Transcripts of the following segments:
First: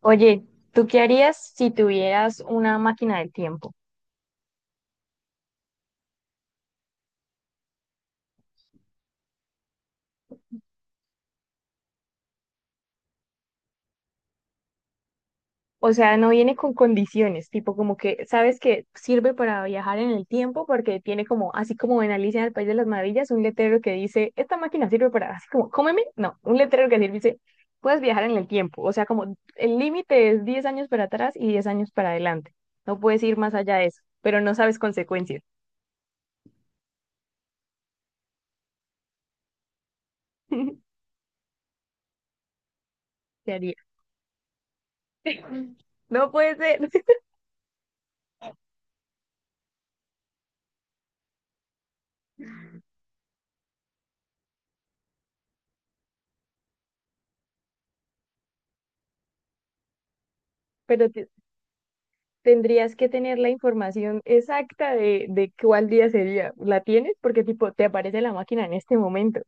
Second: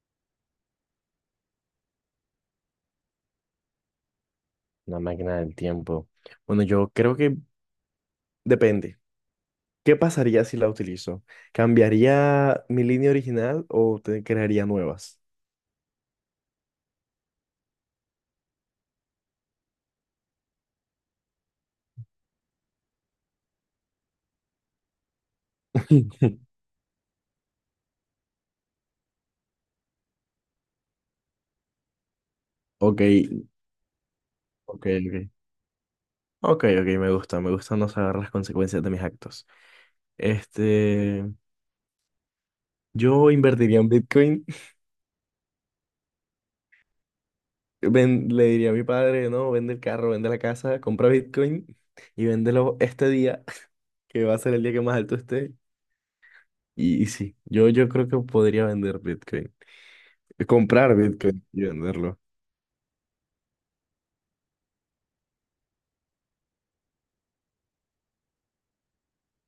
Oye, ¿tú qué harías si tuvieras una máquina del tiempo? Una máquina del tiempo. Bueno, yo creo que depende. ¿Qué pasaría si la utilizo? ¿Cambiaría mi línea original o te crearía nuevas? O sea, no viene con condiciones, tipo como que sabes que sirve para viajar en el tiempo porque tiene como, así como en Alicia en el País de las Maravillas, un letrero que dice, esta máquina sirve para, así como, cómeme, no, un letrero que sirve, dice, puedes viajar en el tiempo. O sea, como el límite es 10 años para atrás y 10 años para adelante. No Ok, puedes ir más allá de eso, pero no sabes ok, ok. consecuencias. Ok, ok, me gusta no saber las consecuencias de mis actos. Este, yo ¿Qué invertiría harías? en Bitcoin. No puede ser. Le diría a mi padre, no, vende el carro, vende la casa, compra Bitcoin y véndelo este día, que va a ser el día que más alto esté. Y sí, yo creo que podría vender Bitcoin. De comprar Pero Bitcoin y venderlo. tendrías que tener la información exacta de cuál día sería. ¿La tienes? Porque tipo, te aparece la máquina en este momento.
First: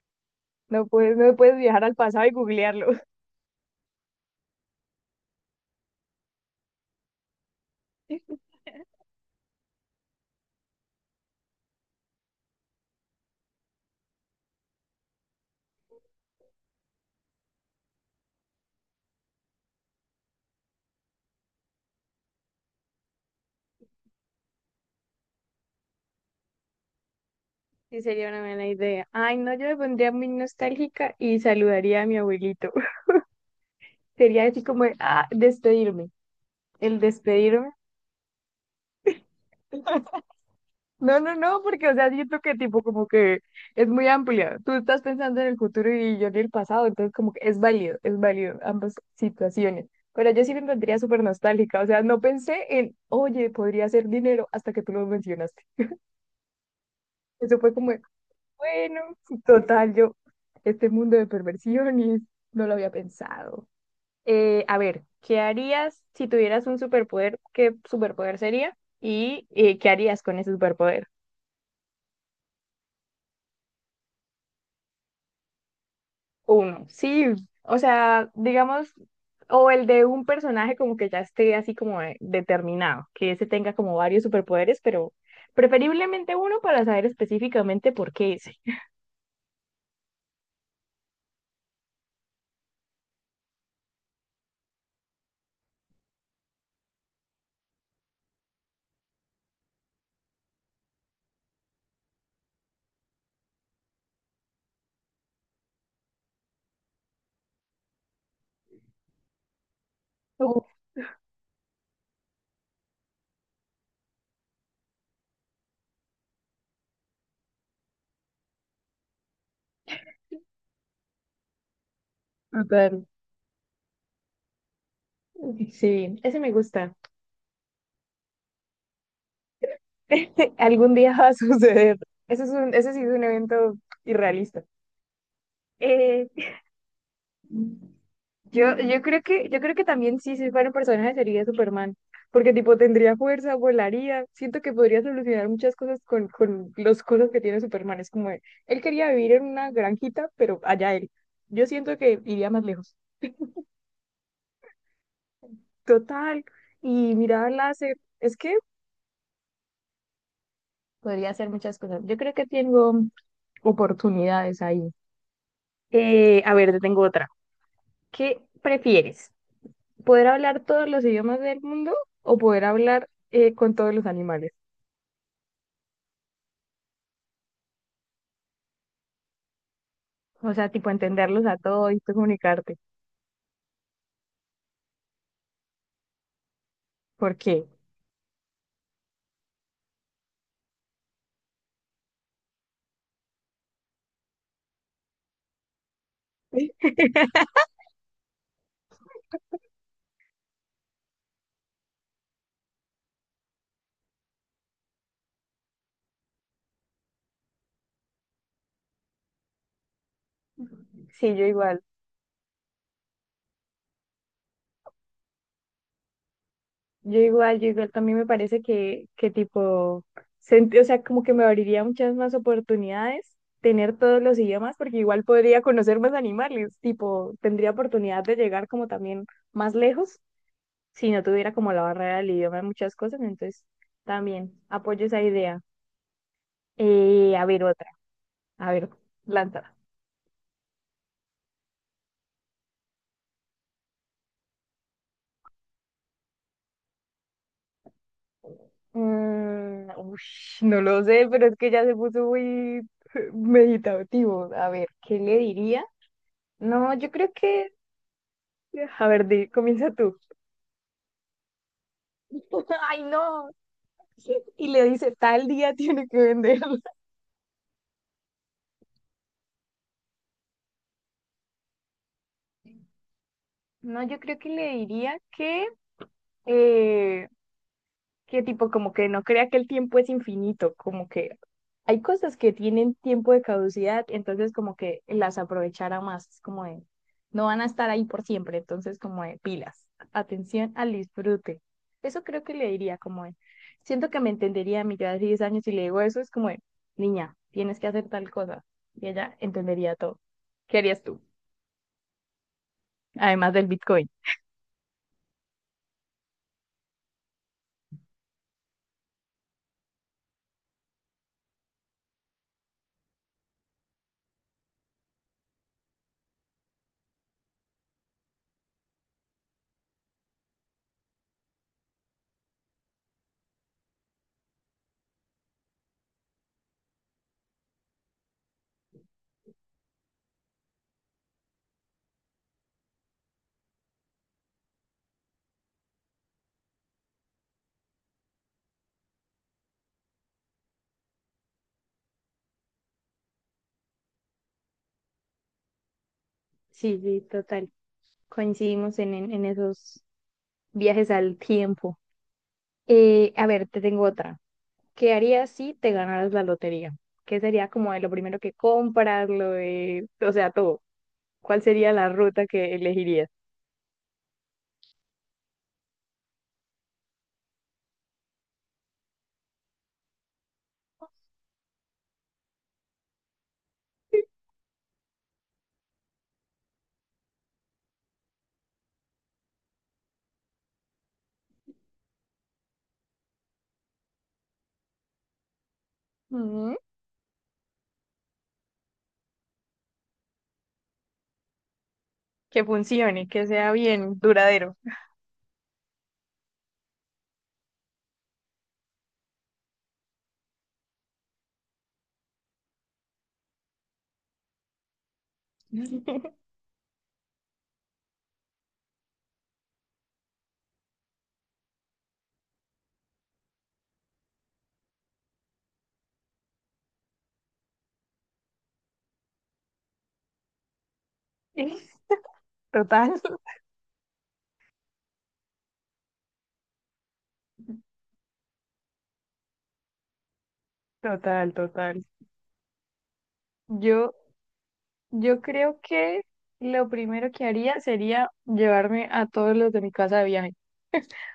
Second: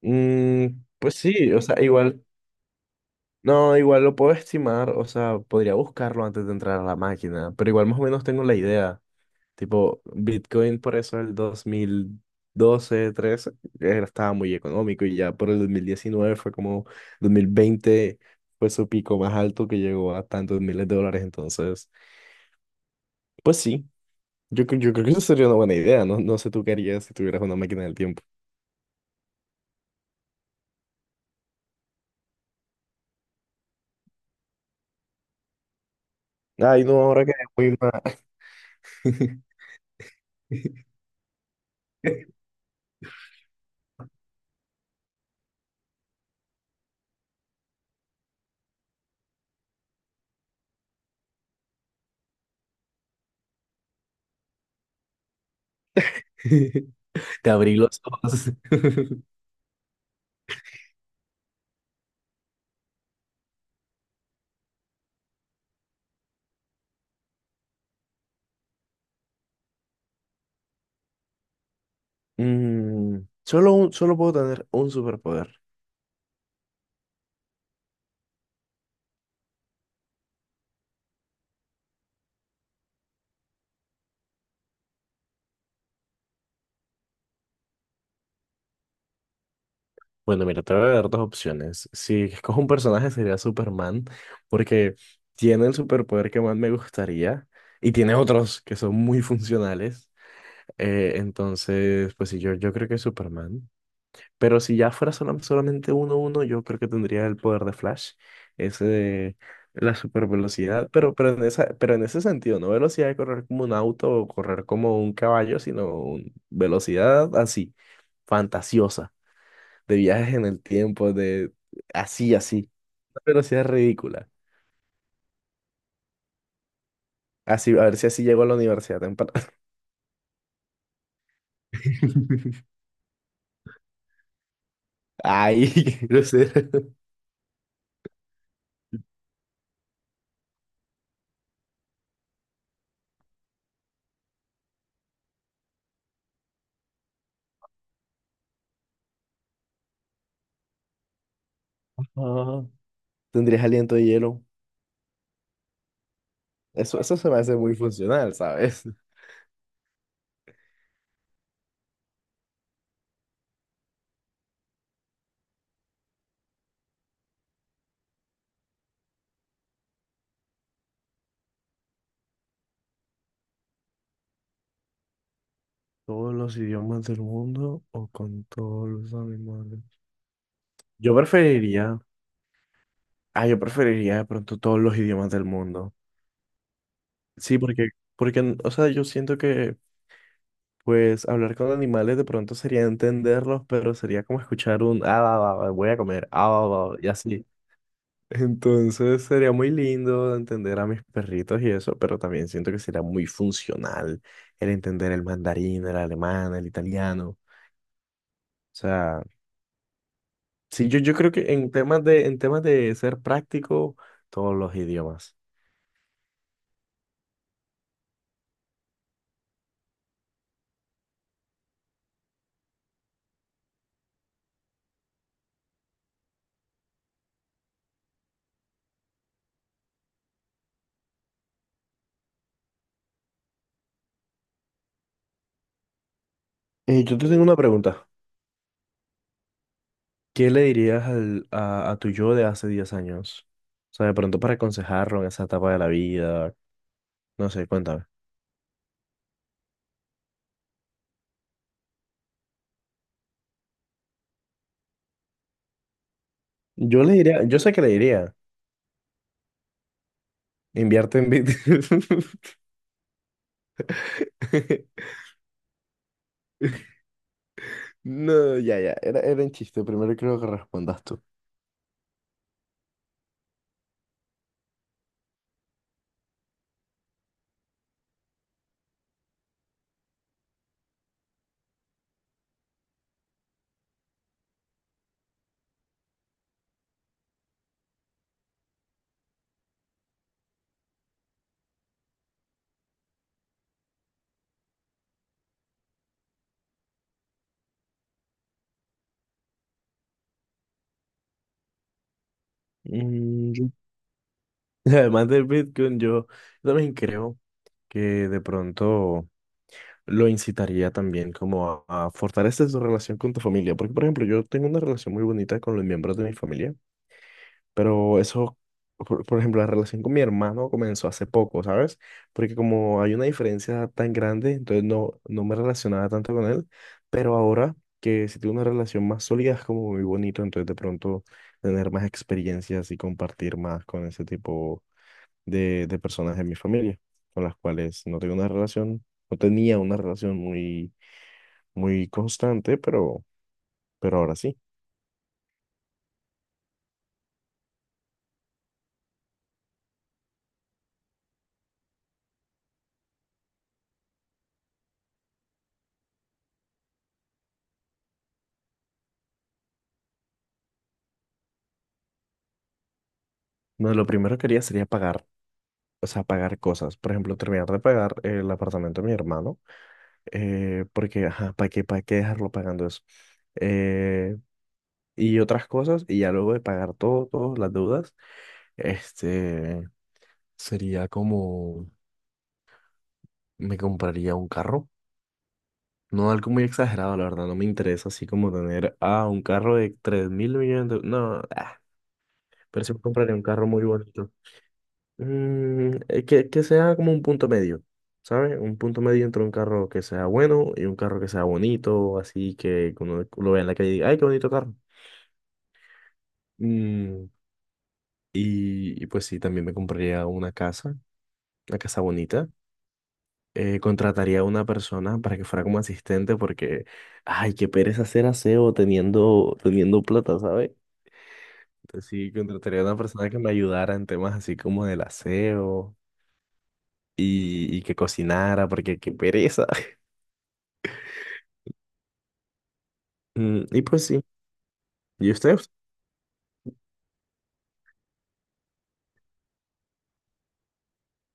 Mm, No pues puedes, no sí, puedes o sea, viajar al igual, pasado y googlearlo. no, igual lo puedo estimar. O sea, podría buscarlo antes de entrar a la máquina, pero igual más o menos tengo la idea. Tipo, Bitcoin, por eso el 2012, 13 estaba muy económico, y ya por el 2019 fue como 2020 fue su pico más alto que llegó a tantos miles de dólares. Entonces, pues sí, yo creo que eso sería una buena idea, ¿no? No sé tú qué harías si tuvieras una máquina del Sí, tiempo. sería una buena idea. Ay, no, yo me pondría muy nostálgica y saludaría a mi abuelito. Sería así como, ah, despedirme. Ay, no, El ahora que despedirme. muy mal. No, no, no, porque, o sea, siento que tipo como que es muy amplia. Tú estás pensando en el futuro y yo en el pasado, entonces como que es válido ambas situaciones. Pero yo sí me encontraría súper nostálgica, o sea, no pensé en, oye, podría ser dinero hasta que tú lo mencionaste. Te Eso fue abrí como, los de, ojos. bueno, total, yo, este mundo de perversiones, no lo había pensado. A ver, ¿qué harías si tuvieras un superpoder? ¿Qué superpoder sería? ¿Y qué harías con ese superpoder? Mm, solo puedo tener un superpoder. Uno, sí, o sea, digamos, o el de un personaje como que ya esté así como determinado, que ese tenga como varios superpoderes, pero preferiblemente uno para saber específicamente por qué ese. Bueno, mira, te voy a dar dos opciones. Si escojo un personaje, sería Superman, porque tiene el superpoder que más me gustaría y tiene otros que son muy funcionales. Entonces, pues sí, yo creo que es Superman. Pero si ya fuera solamente uno, yo creo que tendría el poder de Flash, ese de la super Uf, velocidad. Pero en ese sentido, no velocidad de correr como un auto o correr como un caballo, sino velocidad así, fantasiosa, de viajes en el tiempo, de así, así, total. una velocidad ridícula. Sí, ese me gusta. Así, a ver si así llego a la universidad temprano. Algún día va a suceder. Eso es un, ese sí es un evento irrealista. Ay, qué Eh, grosero. yo creo que también sí, si fuera un personaje sería Superman, porque tipo tendría fuerza, volaría, siento que podría solucionar muchas cosas con, los cosas que tiene Superman. Es como, él quería vivir en una granjita, pero allá él. Yo siento que iría más Ah, lejos. tendrías aliento de hielo. Total, Eso, y eso se me mirar hace muy láser, funcional, es que ¿sabes? podría hacer muchas cosas. Yo creo que tengo oportunidades ahí. A ver, te tengo otra. ¿Qué prefieres? ¿Poder hablar todos los idiomas del mundo o poder hablar con todos los animales? Todos los idiomas del mundo o con todos los animales. O sea, tipo Yo entenderlos a todos preferiría, y tú comunicarte. yo preferiría de pronto todos los idiomas del mundo. ¿Por Sí, qué? porque, o sea, yo siento que, pues, hablar con animales de pronto sería entenderlos, pero sería como escuchar un, ah, va, va, va, voy a comer, ah, va, va, va", y así. Entonces sería muy lindo entender a mis perritos y eso, pero también siento que sería muy funcional el entender el mandarín, el alemán, el italiano. O sea, sí, yo creo Sí, yo que en igual. temas de, en temas de ser práctico, todos los idiomas. Yo igual, yo igual. También me parece que, tipo, o sea, como que me abriría muchas más oportunidades tener todos los idiomas, porque igual podría conocer más animales. Tipo, tendría oportunidad de llegar como también más lejos si no tuviera como la barrera del idioma en muchas cosas. Entonces, también apoyo esa idea. Yo te tengo A una ver, otra. pregunta. A ver, lanza. ¿Qué le dirías a tu yo de hace 10 años? O sea, de pronto para aconsejarlo en esa etapa de la vida. No sé, cuéntame. Ush, no lo sé, pero es que ya se puso muy meditativo. A ver, ¿qué le diría? No, Yo yo le creo diría, yo que... sé que le diría, A ver, comienza tú. invierte en Bitcoin. Ay, no. Y le dice, tal día tiene que venderla. No, ya, ya, era un chiste. Primero creo que respondas tú. No, yo creo que le diría eh, que tipo como que no crea que el tiempo es infinito, como que hay cosas que tienen tiempo de caducidad, entonces como que las aprovechara más, es como de, no van a estar ahí por siempre, entonces como de pilas, atención al disfrute. Eso creo que le diría como de, siento que me entendería a mí yo de 10 años y le digo eso, es como de, niña, tienes que hacer tal cosa, y ella entendería todo. ¿Qué harías tú? Mm, Además del yo- Bitcoin. Además del Bitcoin, yo también creo que de pronto lo incitaría también como a fortalecer su relación con tu familia. Porque, por ejemplo, yo tengo una relación muy bonita con los miembros de mi familia, pero eso, por ejemplo, la relación con mi hermano comenzó hace poco, ¿sabes? Porque como hay una diferencia tan grande, entonces no, no me relacionaba tanto con él, pero ahora que si tengo una relación más sólida es como muy bonito. Entonces de pronto tener más experiencias y compartir más con ese tipo de personas de mi familia, con las cuales no tengo una relación, no tenía una relación muy muy constante, pero ahora sí. Sí, sí, total. Coincidimos en esos viajes al tiempo. A ver, te tengo otra. ¿Qué harías si te ganaras la lotería? ¿Qué sería como de lo primero que compras, lo de, o sea, todo? ¿Cuál sería la ruta que elegirías? No, lo primero que haría sería pagar, o sea, pagar cosas. Por ejemplo, terminar de pagar el apartamento de mi hermano, porque, ajá, para qué dejarlo pagando eso? Eh, y otras cosas, y ya luego de pagar todo, todas las deudas, este, sería como, me compraría un carro. No algo muy Ujú. exagerado, la verdad, no me interesa así como tener, un carro de 3.000 millones de. No, Que pero sí me funcione, compraría un que carro sea muy bien bonito. duradero. Que sea como un punto medio, ¿sabes? Un punto medio entre un carro que sea bueno y un carro que sea bonito, así que uno lo vea en la calle y diga, ¡ay, qué bonito carro! Mm, y pues sí, también me compraría una casa bonita. Contrataría a una persona para que fuera como asistente porque, ay, qué pereza hacer aseo teniendo, teniendo plata, ¿sabes? Entonces sí, contrataría a una Total, persona que me ayudara en temas así como del aseo y que cocinara porque qué pereza. total, total. Y pues Yo, sí, ¿y yo ustedes? creo que lo primero que haría sería llevarme a todos los de mi casa de viaje.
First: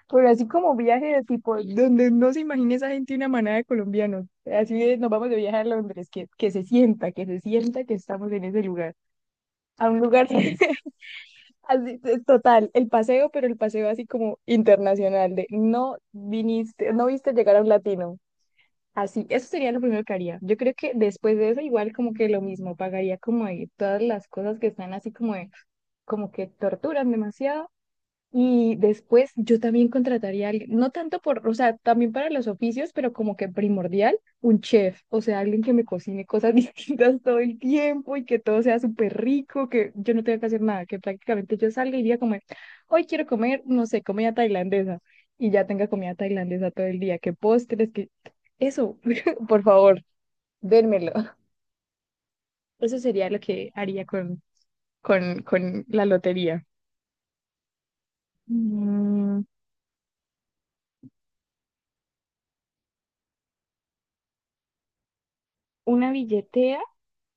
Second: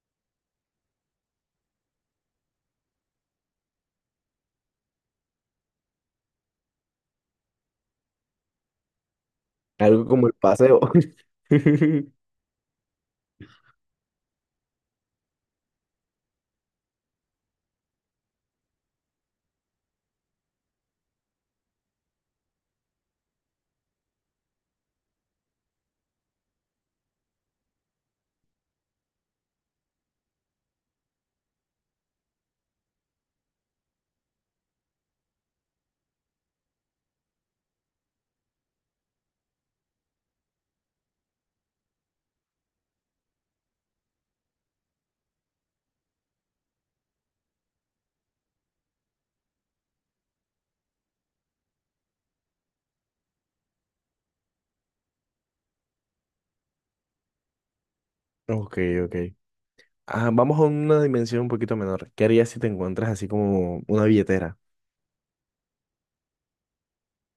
Pero así como viaje de tipo, donde no se imagine esa gente una manada de colombianos. Así de, nos vamos de viaje a Londres, que, se sienta, que se sienta que estamos en ese lugar. A un Algo lugar como el paseo. así, es total, el paseo, pero el paseo así como internacional, de no viniste, no viste llegar a un latino. Así, eso sería lo primero que haría. Yo creo que después de eso, igual como que lo mismo, pagaría como de todas las cosas que están así como de, como que torturan demasiado y después yo también contrataría a alguien, no tanto por, o sea, también para los oficios, pero como que primordial, un chef, o sea, alguien que me cocine cosas distintas todo el tiempo y que todo sea súper rico, que yo no tenga que hacer nada, que prácticamente yo salga y diga como, hoy quiero comer, no sé, comida tailandesa, y ya tenga comida tailandesa todo el día, que postres, que eso, por favor, dérmelo. Eso sería lo que haría con, con la lotería. Ok, ok. Mm, Ah, vamos a una dimensión un poquito menor. ¿Qué harías si te encuentras así como una billetera? una billetera.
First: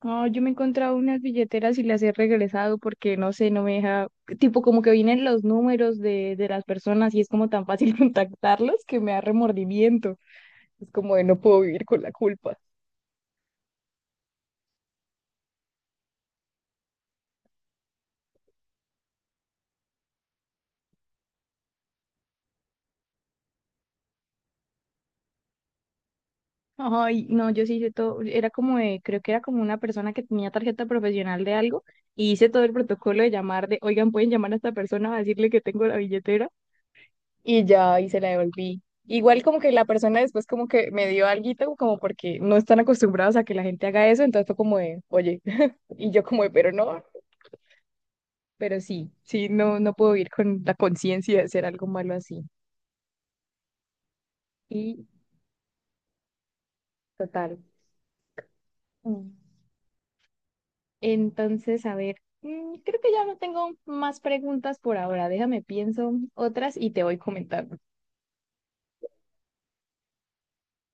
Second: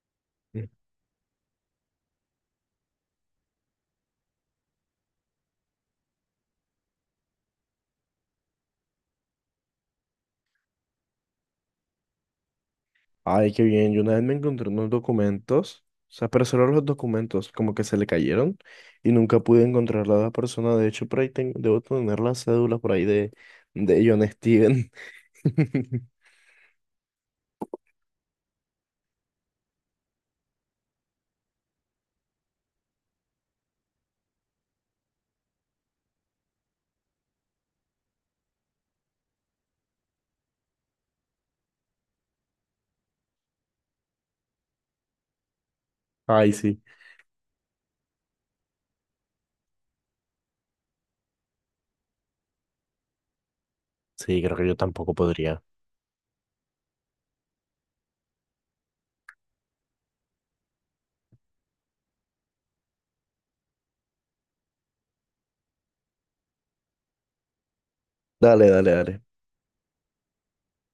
Ah, yo me he Mm. encontrado unas billeteras y las he regresado porque no sé, no me deja, tipo como que vienen los números de las personas y es como tan fácil contactarlos que me da remordimiento. Es como de no puedo vivir con la culpa. Ay, qué bien. Yo una vez me encontré unos documentos, o sea, pero solo los documentos, como que se le cayeron y nunca pude encontrar a la persona. De hecho, por ahí debo tener la cédula por ahí de John Steven. Ay, no, yo sí hice todo, era como de, creo que era como una persona que tenía tarjeta profesional de algo y hice todo el protocolo de llamar de, oigan, pueden llamar a esta persona a decirle que tengo la billetera y ya, y se la devolví. Igual como que la persona después como que me dio alguito, como porque no están acostumbrados a que la gente haga eso, entonces fue como de, oye, y yo como de, Ay, pero sí. no, pero sí, sí, no, no puedo ir con la conciencia de hacer algo malo así. Sí, creo que yo Y tampoco podría. total. mm, Entonces, a ver, creo que ya no tengo más preguntas por ahora, déjame pienso otras y te voy comentando. Dale, dale, dale.